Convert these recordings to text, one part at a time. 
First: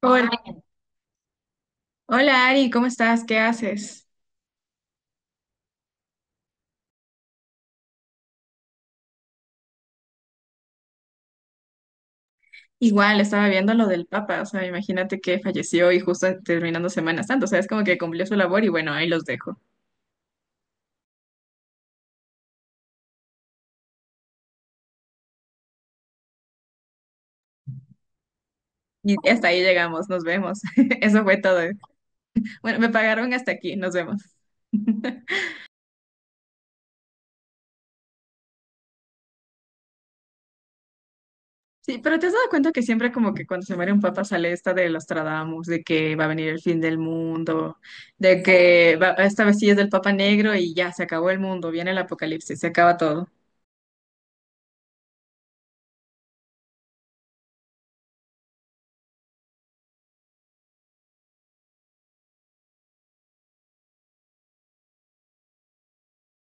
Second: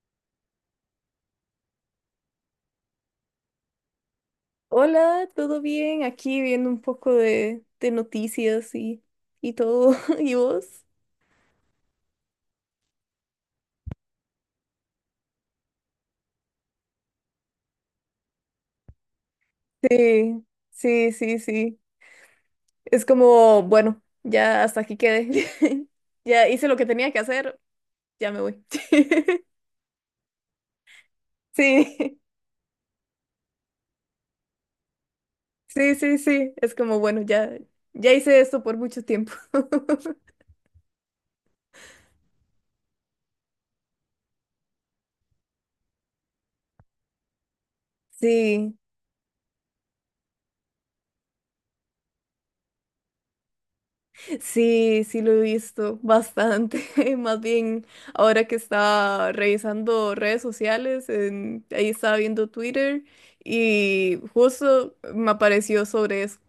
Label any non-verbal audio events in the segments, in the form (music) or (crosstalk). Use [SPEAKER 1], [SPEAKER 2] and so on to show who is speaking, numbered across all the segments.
[SPEAKER 1] Hola, hola Ari, ¿cómo estás? ¿Qué haces?
[SPEAKER 2] Hola, ¿todo bien? Aquí viendo un poco de noticias y todo. (laughs) ¿Y vos?
[SPEAKER 1] Igual, estaba viendo lo del Papa, o sea, imagínate que falleció y justo terminando Semana Santa, o sea, es como que cumplió su labor y bueno, ahí los dejo.
[SPEAKER 2] Sí, sí, sí, sí. Es como, bueno, ya hasta aquí quedé. (laughs) Ya hice lo que tenía que hacer, ya me voy.
[SPEAKER 1] Y
[SPEAKER 2] (laughs)
[SPEAKER 1] hasta ahí llegamos, nos vemos. (laughs) Eso fue todo.
[SPEAKER 2] Sí,
[SPEAKER 1] Bueno, me pagaron hasta aquí, nos vemos. (laughs)
[SPEAKER 2] sí, sí, sí. Es como, bueno, ya, ya hice esto por mucho tiempo. (laughs)
[SPEAKER 1] Sí, pero ¿te has dado cuenta que siempre como que cuando se muere un papa sale esta de Nostradamus, de que va a venir el fin del mundo,
[SPEAKER 2] Sí.
[SPEAKER 1] esta vez sí es del papa negro y ya se acabó el mundo, viene el apocalipsis, se acaba todo.
[SPEAKER 2] Sí, sí lo he visto bastante. (laughs) Más bien, ahora que estaba revisando redes sociales, ahí estaba viendo Twitter y justo me apareció sobre eso.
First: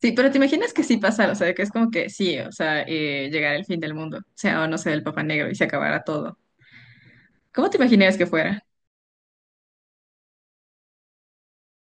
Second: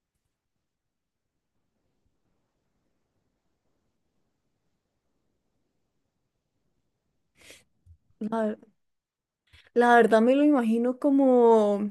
[SPEAKER 1] Sí, pero te imaginas que sí pasara, o sea, que es como que sí, o sea, llegar el fin del mundo, o sea, o no sé, el Papá Negro y se acabara todo. ¿Cómo te imaginas que
[SPEAKER 2] La,
[SPEAKER 1] fuera?
[SPEAKER 2] la verdad me lo imagino como...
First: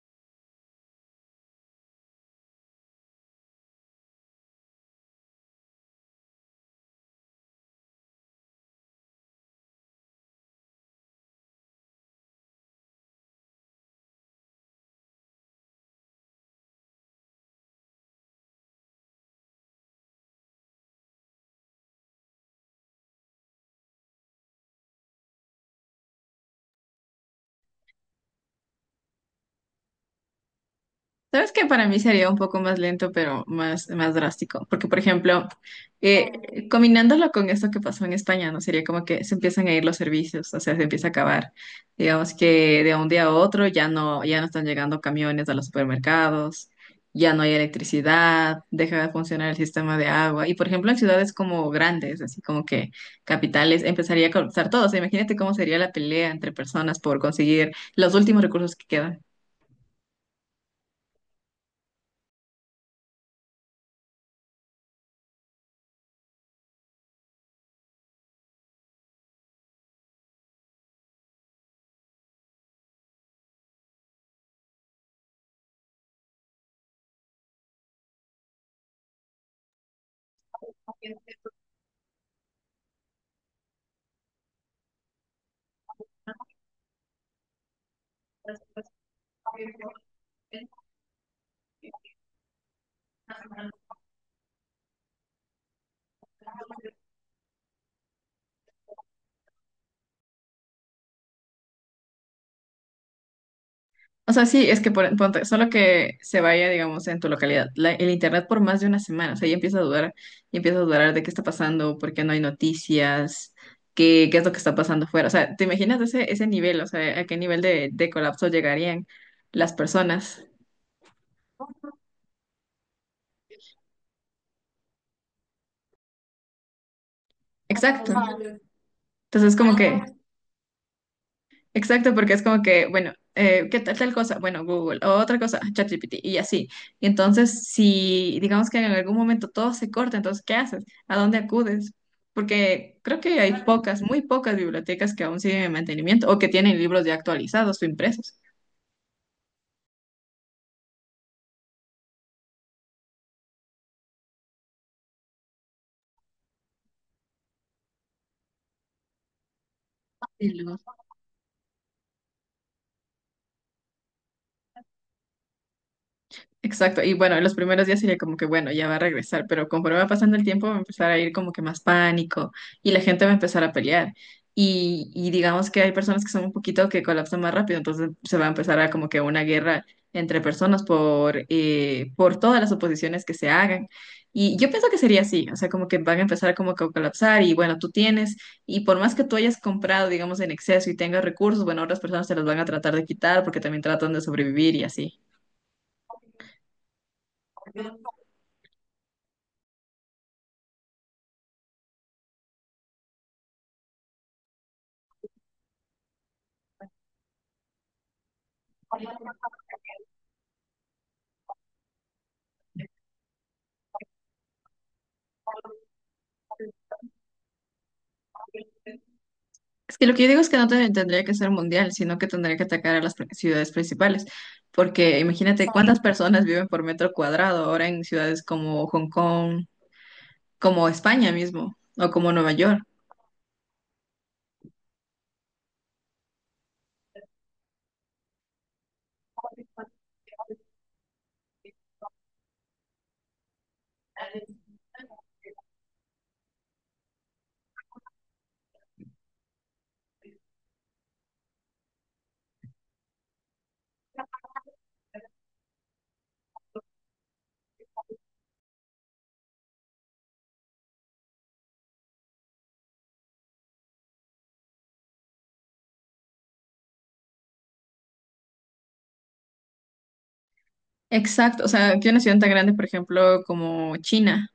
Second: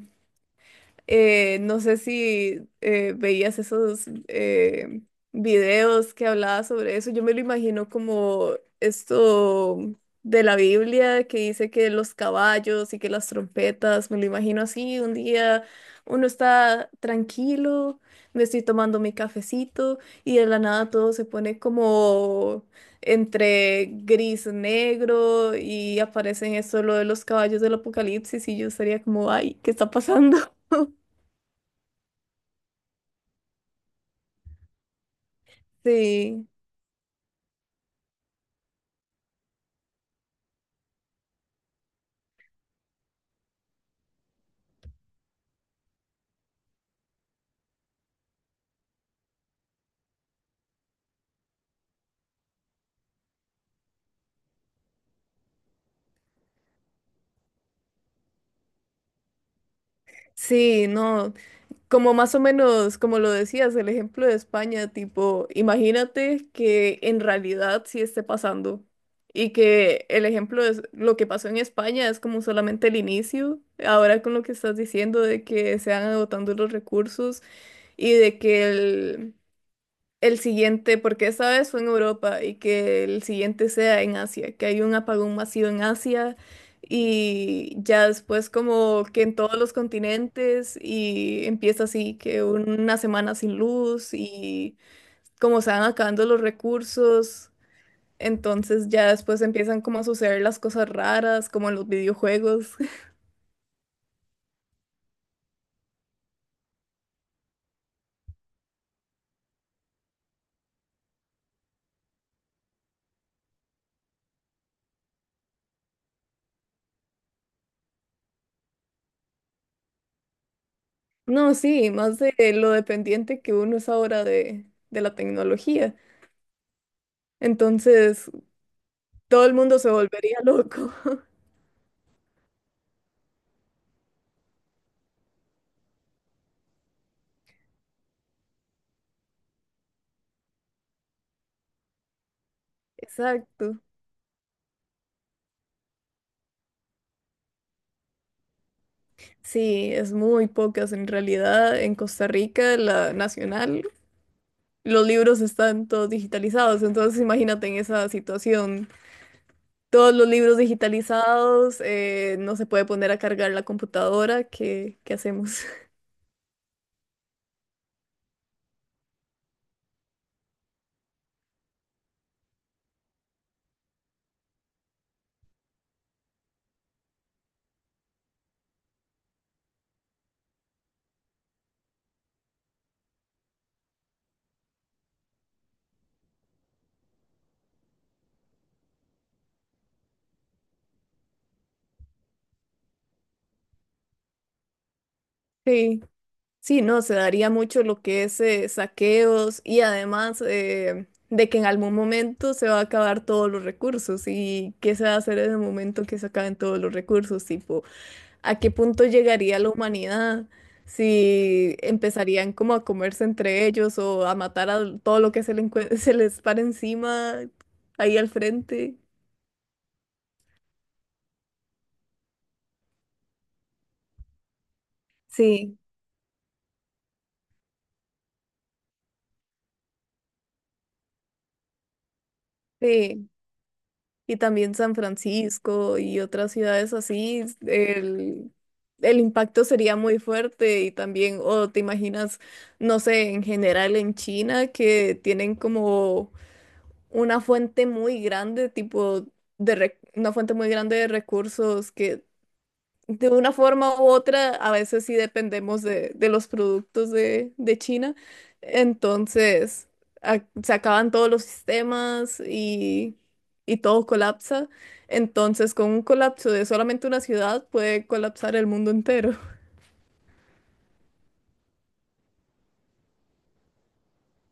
[SPEAKER 2] No sé si veías esos videos que hablaba sobre eso. Yo me lo imagino como esto de la Biblia que dice que los caballos y que las trompetas, me lo imagino así, un día uno está tranquilo, me estoy tomando mi cafecito y de la nada todo se pone como entre gris negro y aparecen esto lo de los caballos del apocalipsis y yo estaría como, ay, ¿qué está pasando? (laughs)
[SPEAKER 1] Sabes que para mí sería un poco más lento, pero más drástico, porque por ejemplo,
[SPEAKER 2] Sí,
[SPEAKER 1] combinándolo con esto que pasó en España, ¿no? Sería como que se empiezan a ir los servicios, o sea, se empieza a acabar. Digamos que de un día a otro ya no están llegando camiones a los supermercados, ya no hay electricidad, deja de funcionar el sistema de agua. Y por ejemplo, en ciudades como grandes, así como que capitales, empezaría a colapsar todo. O sea, imagínate cómo sería la pelea entre personas por conseguir los últimos recursos que quedan.
[SPEAKER 2] sí, no, como más o menos, como lo decías, el ejemplo de España, tipo, imagínate que en realidad sí esté pasando y que el ejemplo es lo que pasó en España es como solamente el inicio, ahora con lo que estás diciendo de que se van agotando los recursos y de que el siguiente, porque esta vez fue en Europa y que el siguiente sea en Asia, que hay un apagón masivo en Asia y ya después como que en todos los continentes y empieza así, que una semana sin luz y como se van acabando los recursos, entonces ya después empiezan como a suceder las cosas raras, como en los videojuegos. (laughs)
[SPEAKER 1] O sea, sí, es que ponte, solo que se vaya, digamos, en tu localidad, el internet por más de una semana, o sea, ya empieza a dudar, y empieza a dudar de qué está pasando, por qué no hay noticias, qué es lo que está pasando fuera. O sea, ¿te imaginas ese nivel? O sea, ¿a qué nivel de colapso llegarían las personas?
[SPEAKER 2] No, sí, más de lo dependiente que uno es ahora de la tecnología.
[SPEAKER 1] Exacto.
[SPEAKER 2] Entonces, todo
[SPEAKER 1] Entonces,
[SPEAKER 2] el
[SPEAKER 1] como
[SPEAKER 2] mundo se
[SPEAKER 1] que,
[SPEAKER 2] volvería loco.
[SPEAKER 1] exacto, porque es como que, bueno, ¿qué tal tal cosa? Bueno, Google, o otra cosa, ChatGPT, y así. Y entonces, si digamos que en algún momento todo se corta, entonces, ¿qué haces? ¿A dónde acudes? Porque creo que hay
[SPEAKER 2] Exacto.
[SPEAKER 1] pocas, muy pocas bibliotecas que aún siguen en mantenimiento o que tienen libros ya actualizados o impresos.
[SPEAKER 2] Sí, es muy pocas en realidad. En Costa Rica, la nacional, los libros están todos digitalizados. Entonces, imagínate en esa situación. Todos los libros digitalizados, no se puede poner a cargar la computadora. ¿Qué, qué hacemos? (laughs)
[SPEAKER 1] Exacto, y bueno, en los primeros días sería como que, bueno, ya va a regresar, pero conforme va pasando el tiempo va a empezar a ir como que más pánico y la gente va a empezar a pelear. Y digamos que hay personas que son un poquito que colapsan más rápido, entonces se va a empezar a como que una guerra entre personas por todas las oposiciones que se hagan. Y yo pienso que sería así, o sea, como que van a empezar como que a colapsar y bueno, tú tienes, y por más que tú hayas comprado, digamos, en exceso y tengas recursos, bueno, otras personas te los van a tratar de quitar porque también tratan de sobrevivir y así.
[SPEAKER 2] Sí, sí, no, se daría mucho lo que es saqueos y además de que en algún momento se va a acabar todos los recursos. ¿Y qué se va a hacer en el momento que se acaben todos los recursos? Tipo, ¿a qué punto llegaría la humanidad si empezarían como a comerse entre ellos o a matar a todo lo que se, (laughs) se les para encima ahí al frente?
[SPEAKER 1] Es que lo que yo digo es que no te- tendría que ser mundial, sino que tendría que atacar a las ciudades principales, porque imagínate
[SPEAKER 2] Sí,
[SPEAKER 1] cuántas personas viven por metro cuadrado ahora en ciudades como Hong Kong, como España mismo, o como Nueva York.
[SPEAKER 2] sí. Y también San Francisco y otras ciudades así, el impacto sería muy fuerte y también, o te imaginas, no sé, en general en China que tienen como una fuente muy grande, tipo una fuente muy grande de recursos que... De una forma u otra, a veces sí dependemos de los productos de China. Entonces, se acaban todos los sistemas y todo colapsa. Entonces, con un colapso de solamente una ciudad, puede colapsar el mundo entero.
[SPEAKER 1] Exacto, o sea, que una ciudad tan grande, por ejemplo, como China.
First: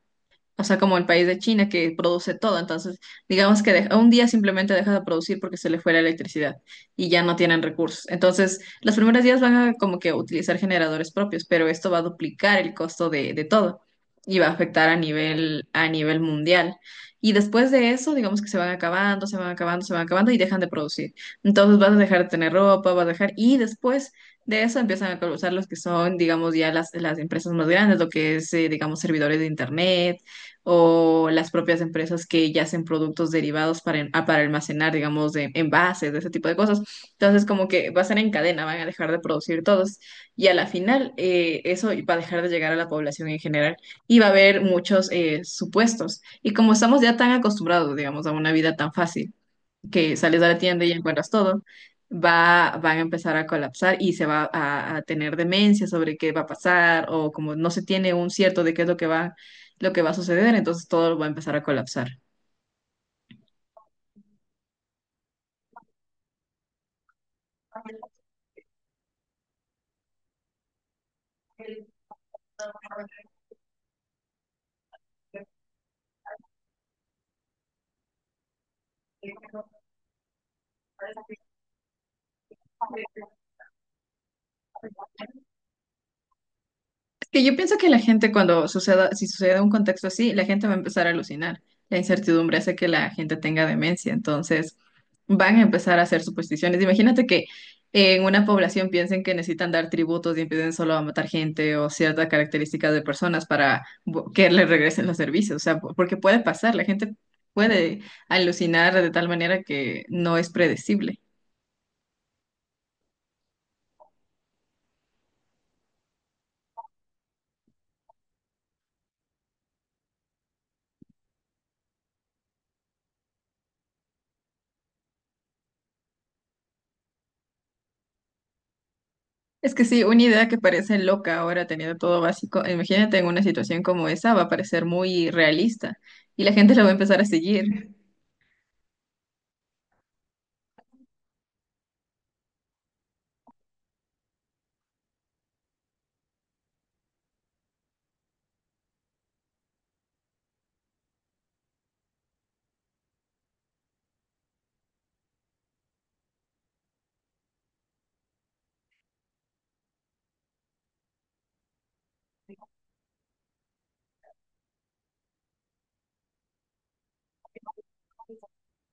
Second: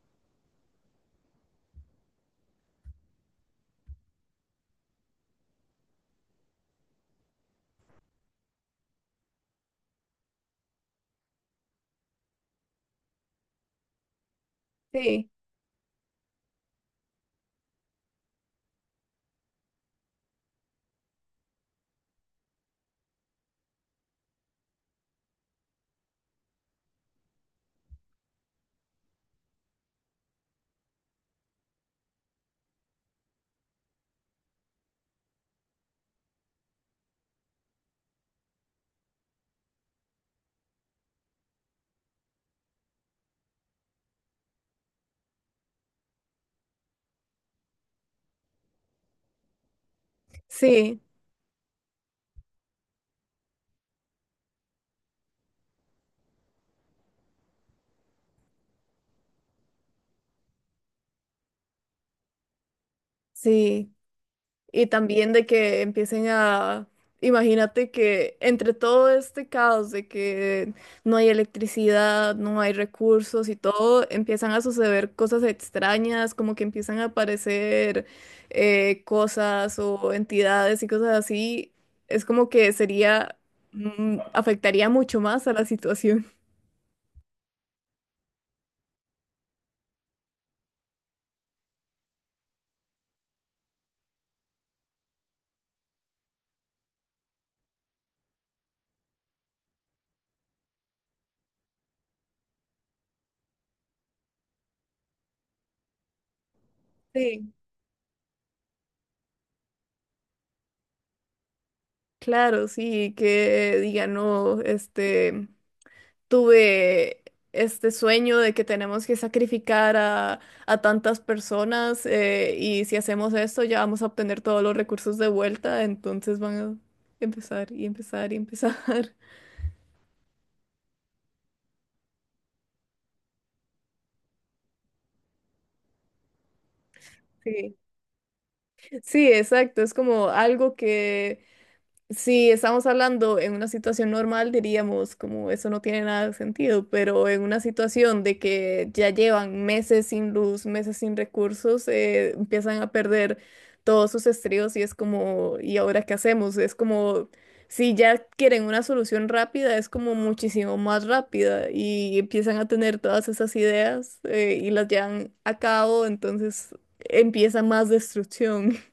[SPEAKER 1] O sea, como el país de China que produce todo. Entonces, digamos que un día simplemente deja de producir porque se le fue la electricidad y ya no tienen recursos. Entonces, los primeros días van a como que utilizar generadores propios, pero esto va a duplicar el costo de todo y va a afectar
[SPEAKER 2] Sí,
[SPEAKER 1] a nivel mundial. Y después de eso, digamos que se van acabando, se van acabando, se van acabando y dejan de producir. Entonces, vas a dejar de tener ropa, vas a dejar... Y después... De eso empiezan a colapsar los que son, digamos, ya las empresas más grandes, lo que es, digamos, servidores de internet, o las propias empresas que ya hacen productos derivados para, para almacenar, digamos, de envases, de ese tipo de cosas. Entonces, como que va a ser en cadena, van a dejar de producir todos y a la final eso va a dejar de llegar a la población en general y va a haber muchos supuestos. Y como estamos ya tan acostumbrados, digamos, a una vida tan fácil que sales a la tienda y
[SPEAKER 2] sí,
[SPEAKER 1] encuentras todo, van a empezar a colapsar y se va a tener demencia sobre qué va a pasar o como no se tiene un cierto de qué es lo que va a suceder, entonces todo va a empezar a colapsar.
[SPEAKER 2] sí. Y también de que empiecen a, imagínate que entre todo este caos de que no hay electricidad, no hay recursos y todo, empiezan a suceder cosas extrañas, como que empiezan a aparecer cosas o entidades y cosas así. Es como que sería, afectaría mucho más a la situación. (laughs)
[SPEAKER 1] Que yo pienso que la gente cuando suceda, si sucede un contexto así, la gente va a empezar a alucinar. La incertidumbre hace que la gente tenga demencia, entonces van a empezar a hacer supersticiones. Imagínate que en una población piensen que necesitan dar tributos y empiecen solo a matar gente o ciertas características de personas para que les regresen los servicios, o sea, porque puede pasar, la gente
[SPEAKER 2] Sí.
[SPEAKER 1] puede alucinar de tal manera que no es predecible.
[SPEAKER 2] Claro, sí, que digan, no, este... tuve este sueño de que tenemos que sacrificar a tantas personas y si hacemos esto ya vamos a obtener todos los recursos de vuelta, entonces van a empezar y empezar y empezar. (laughs)
[SPEAKER 1] Es que sí, una idea que parece loca ahora teniendo todo básico, imagínate en una situación como esa, va a parecer muy realista y la gente (laughs) la va a empezar a
[SPEAKER 2] Sí,
[SPEAKER 1] seguir.
[SPEAKER 2] sí, exacto, es como algo que... Si estamos hablando en una situación normal, diríamos como eso no tiene nada de sentido, pero en una situación de que ya llevan meses sin luz, meses sin recursos, empiezan a perder todos sus estribos y es como, ¿y ahora qué hacemos? Es como, si ya quieren una solución rápida, es como muchísimo más rápida y empiezan a tener todas esas ideas, y las llevan a cabo, entonces empieza más destrucción. (laughs)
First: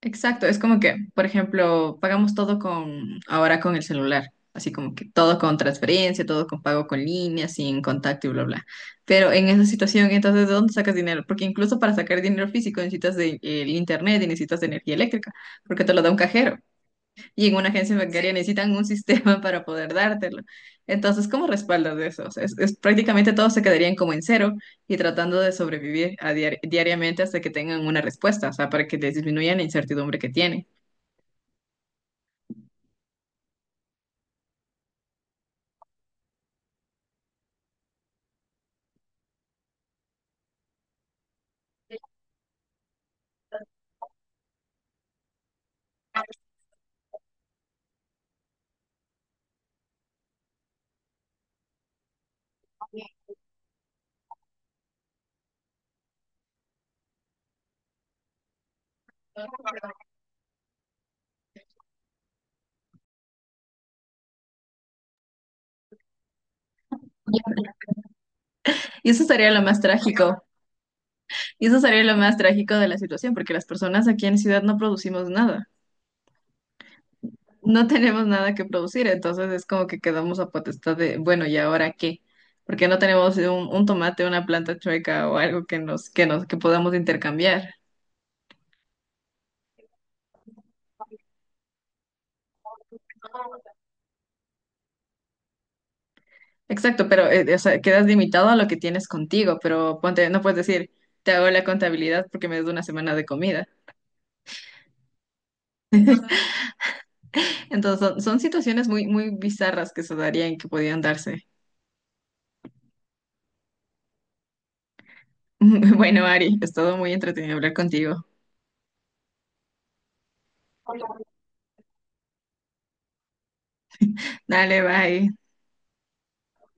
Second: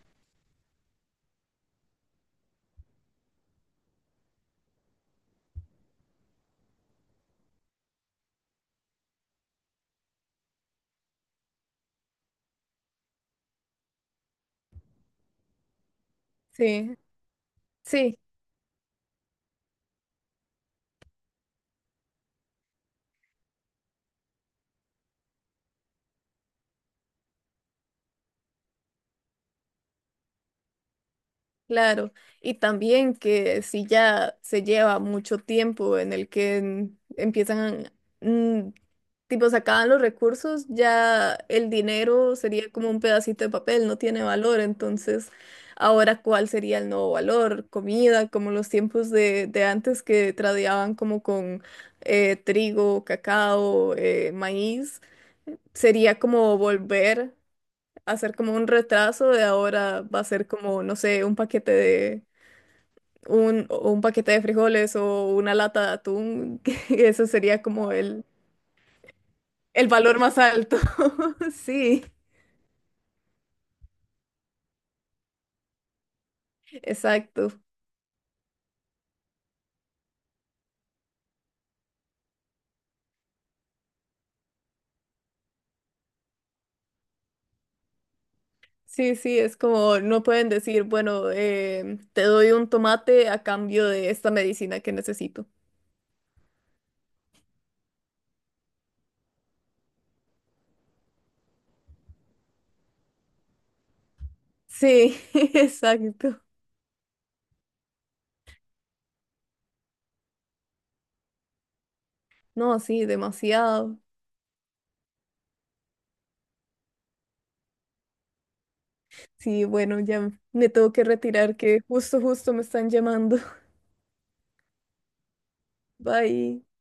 [SPEAKER 1] Exacto, es como que, por ejemplo, pagamos todo con ahora con el celular, así como que todo con transferencia, todo con pago con línea, sin contacto y bla, bla. Pero en esa situación, entonces, ¿de dónde sacas dinero? Porque incluso para sacar dinero físico necesitas el internet y necesitas de energía eléctrica, porque te lo da un cajero,
[SPEAKER 2] Sí,
[SPEAKER 1] y en una agencia
[SPEAKER 2] sí,
[SPEAKER 1] bancaria sí, necesitan un (laughs) sistema para poder dártelo. Entonces, ¿cómo respaldas eso? O sea, prácticamente todos se quedarían como en cero y tratando de sobrevivir a diariamente hasta que tengan una respuesta, o sea, para que les disminuya la incertidumbre que tienen.
[SPEAKER 2] claro, y también que si ya se lleva mucho tiempo en el que empiezan, mm, tipo, se acaban los recursos, ya el dinero sería como un pedacito de papel, no tiene valor, entonces ahora cuál sería el nuevo valor, comida, como los tiempos de antes que tradeaban como con trigo, cacao, maíz, sería como volver a hacer como un retraso de ahora va a ser como, no sé, un paquete de un, o un paquete de frijoles o una lata de atún, (laughs) que eso sería como
[SPEAKER 1] Y eso sería lo más
[SPEAKER 2] el valor más
[SPEAKER 1] trágico,
[SPEAKER 2] alto. (laughs)
[SPEAKER 1] y eso sería
[SPEAKER 2] Sí,
[SPEAKER 1] lo más trágico de la situación, porque las personas aquí en la ciudad no producimos nada,
[SPEAKER 2] exacto.
[SPEAKER 1] no tenemos nada que producir, entonces es como que quedamos a potestad de, bueno, ¿y ahora qué? Porque no tenemos un tomate, una planta chueca o algo que podamos intercambiar.
[SPEAKER 2] Sí, sí, es como no pueden decir, bueno, te doy un tomate a cambio de esta medicina que necesito.
[SPEAKER 1] Exacto, pero o sea, quedas limitado a lo que tienes contigo, pero ponte, no puedes decir, te hago la contabilidad porque me des una semana de comida.
[SPEAKER 2] Sí, (laughs) exacto.
[SPEAKER 1] Entonces, son situaciones muy, muy bizarras que se darían, que podían darse.
[SPEAKER 2] No, sí, demasiado.
[SPEAKER 1] (laughs) Bueno, Ari, es todo muy entretenido hablar contigo.
[SPEAKER 2] Sí, bueno, ya me tengo que retirar que justo, justo me están llamando.
[SPEAKER 1] Dale, bye.
[SPEAKER 2] (laughs) Bye.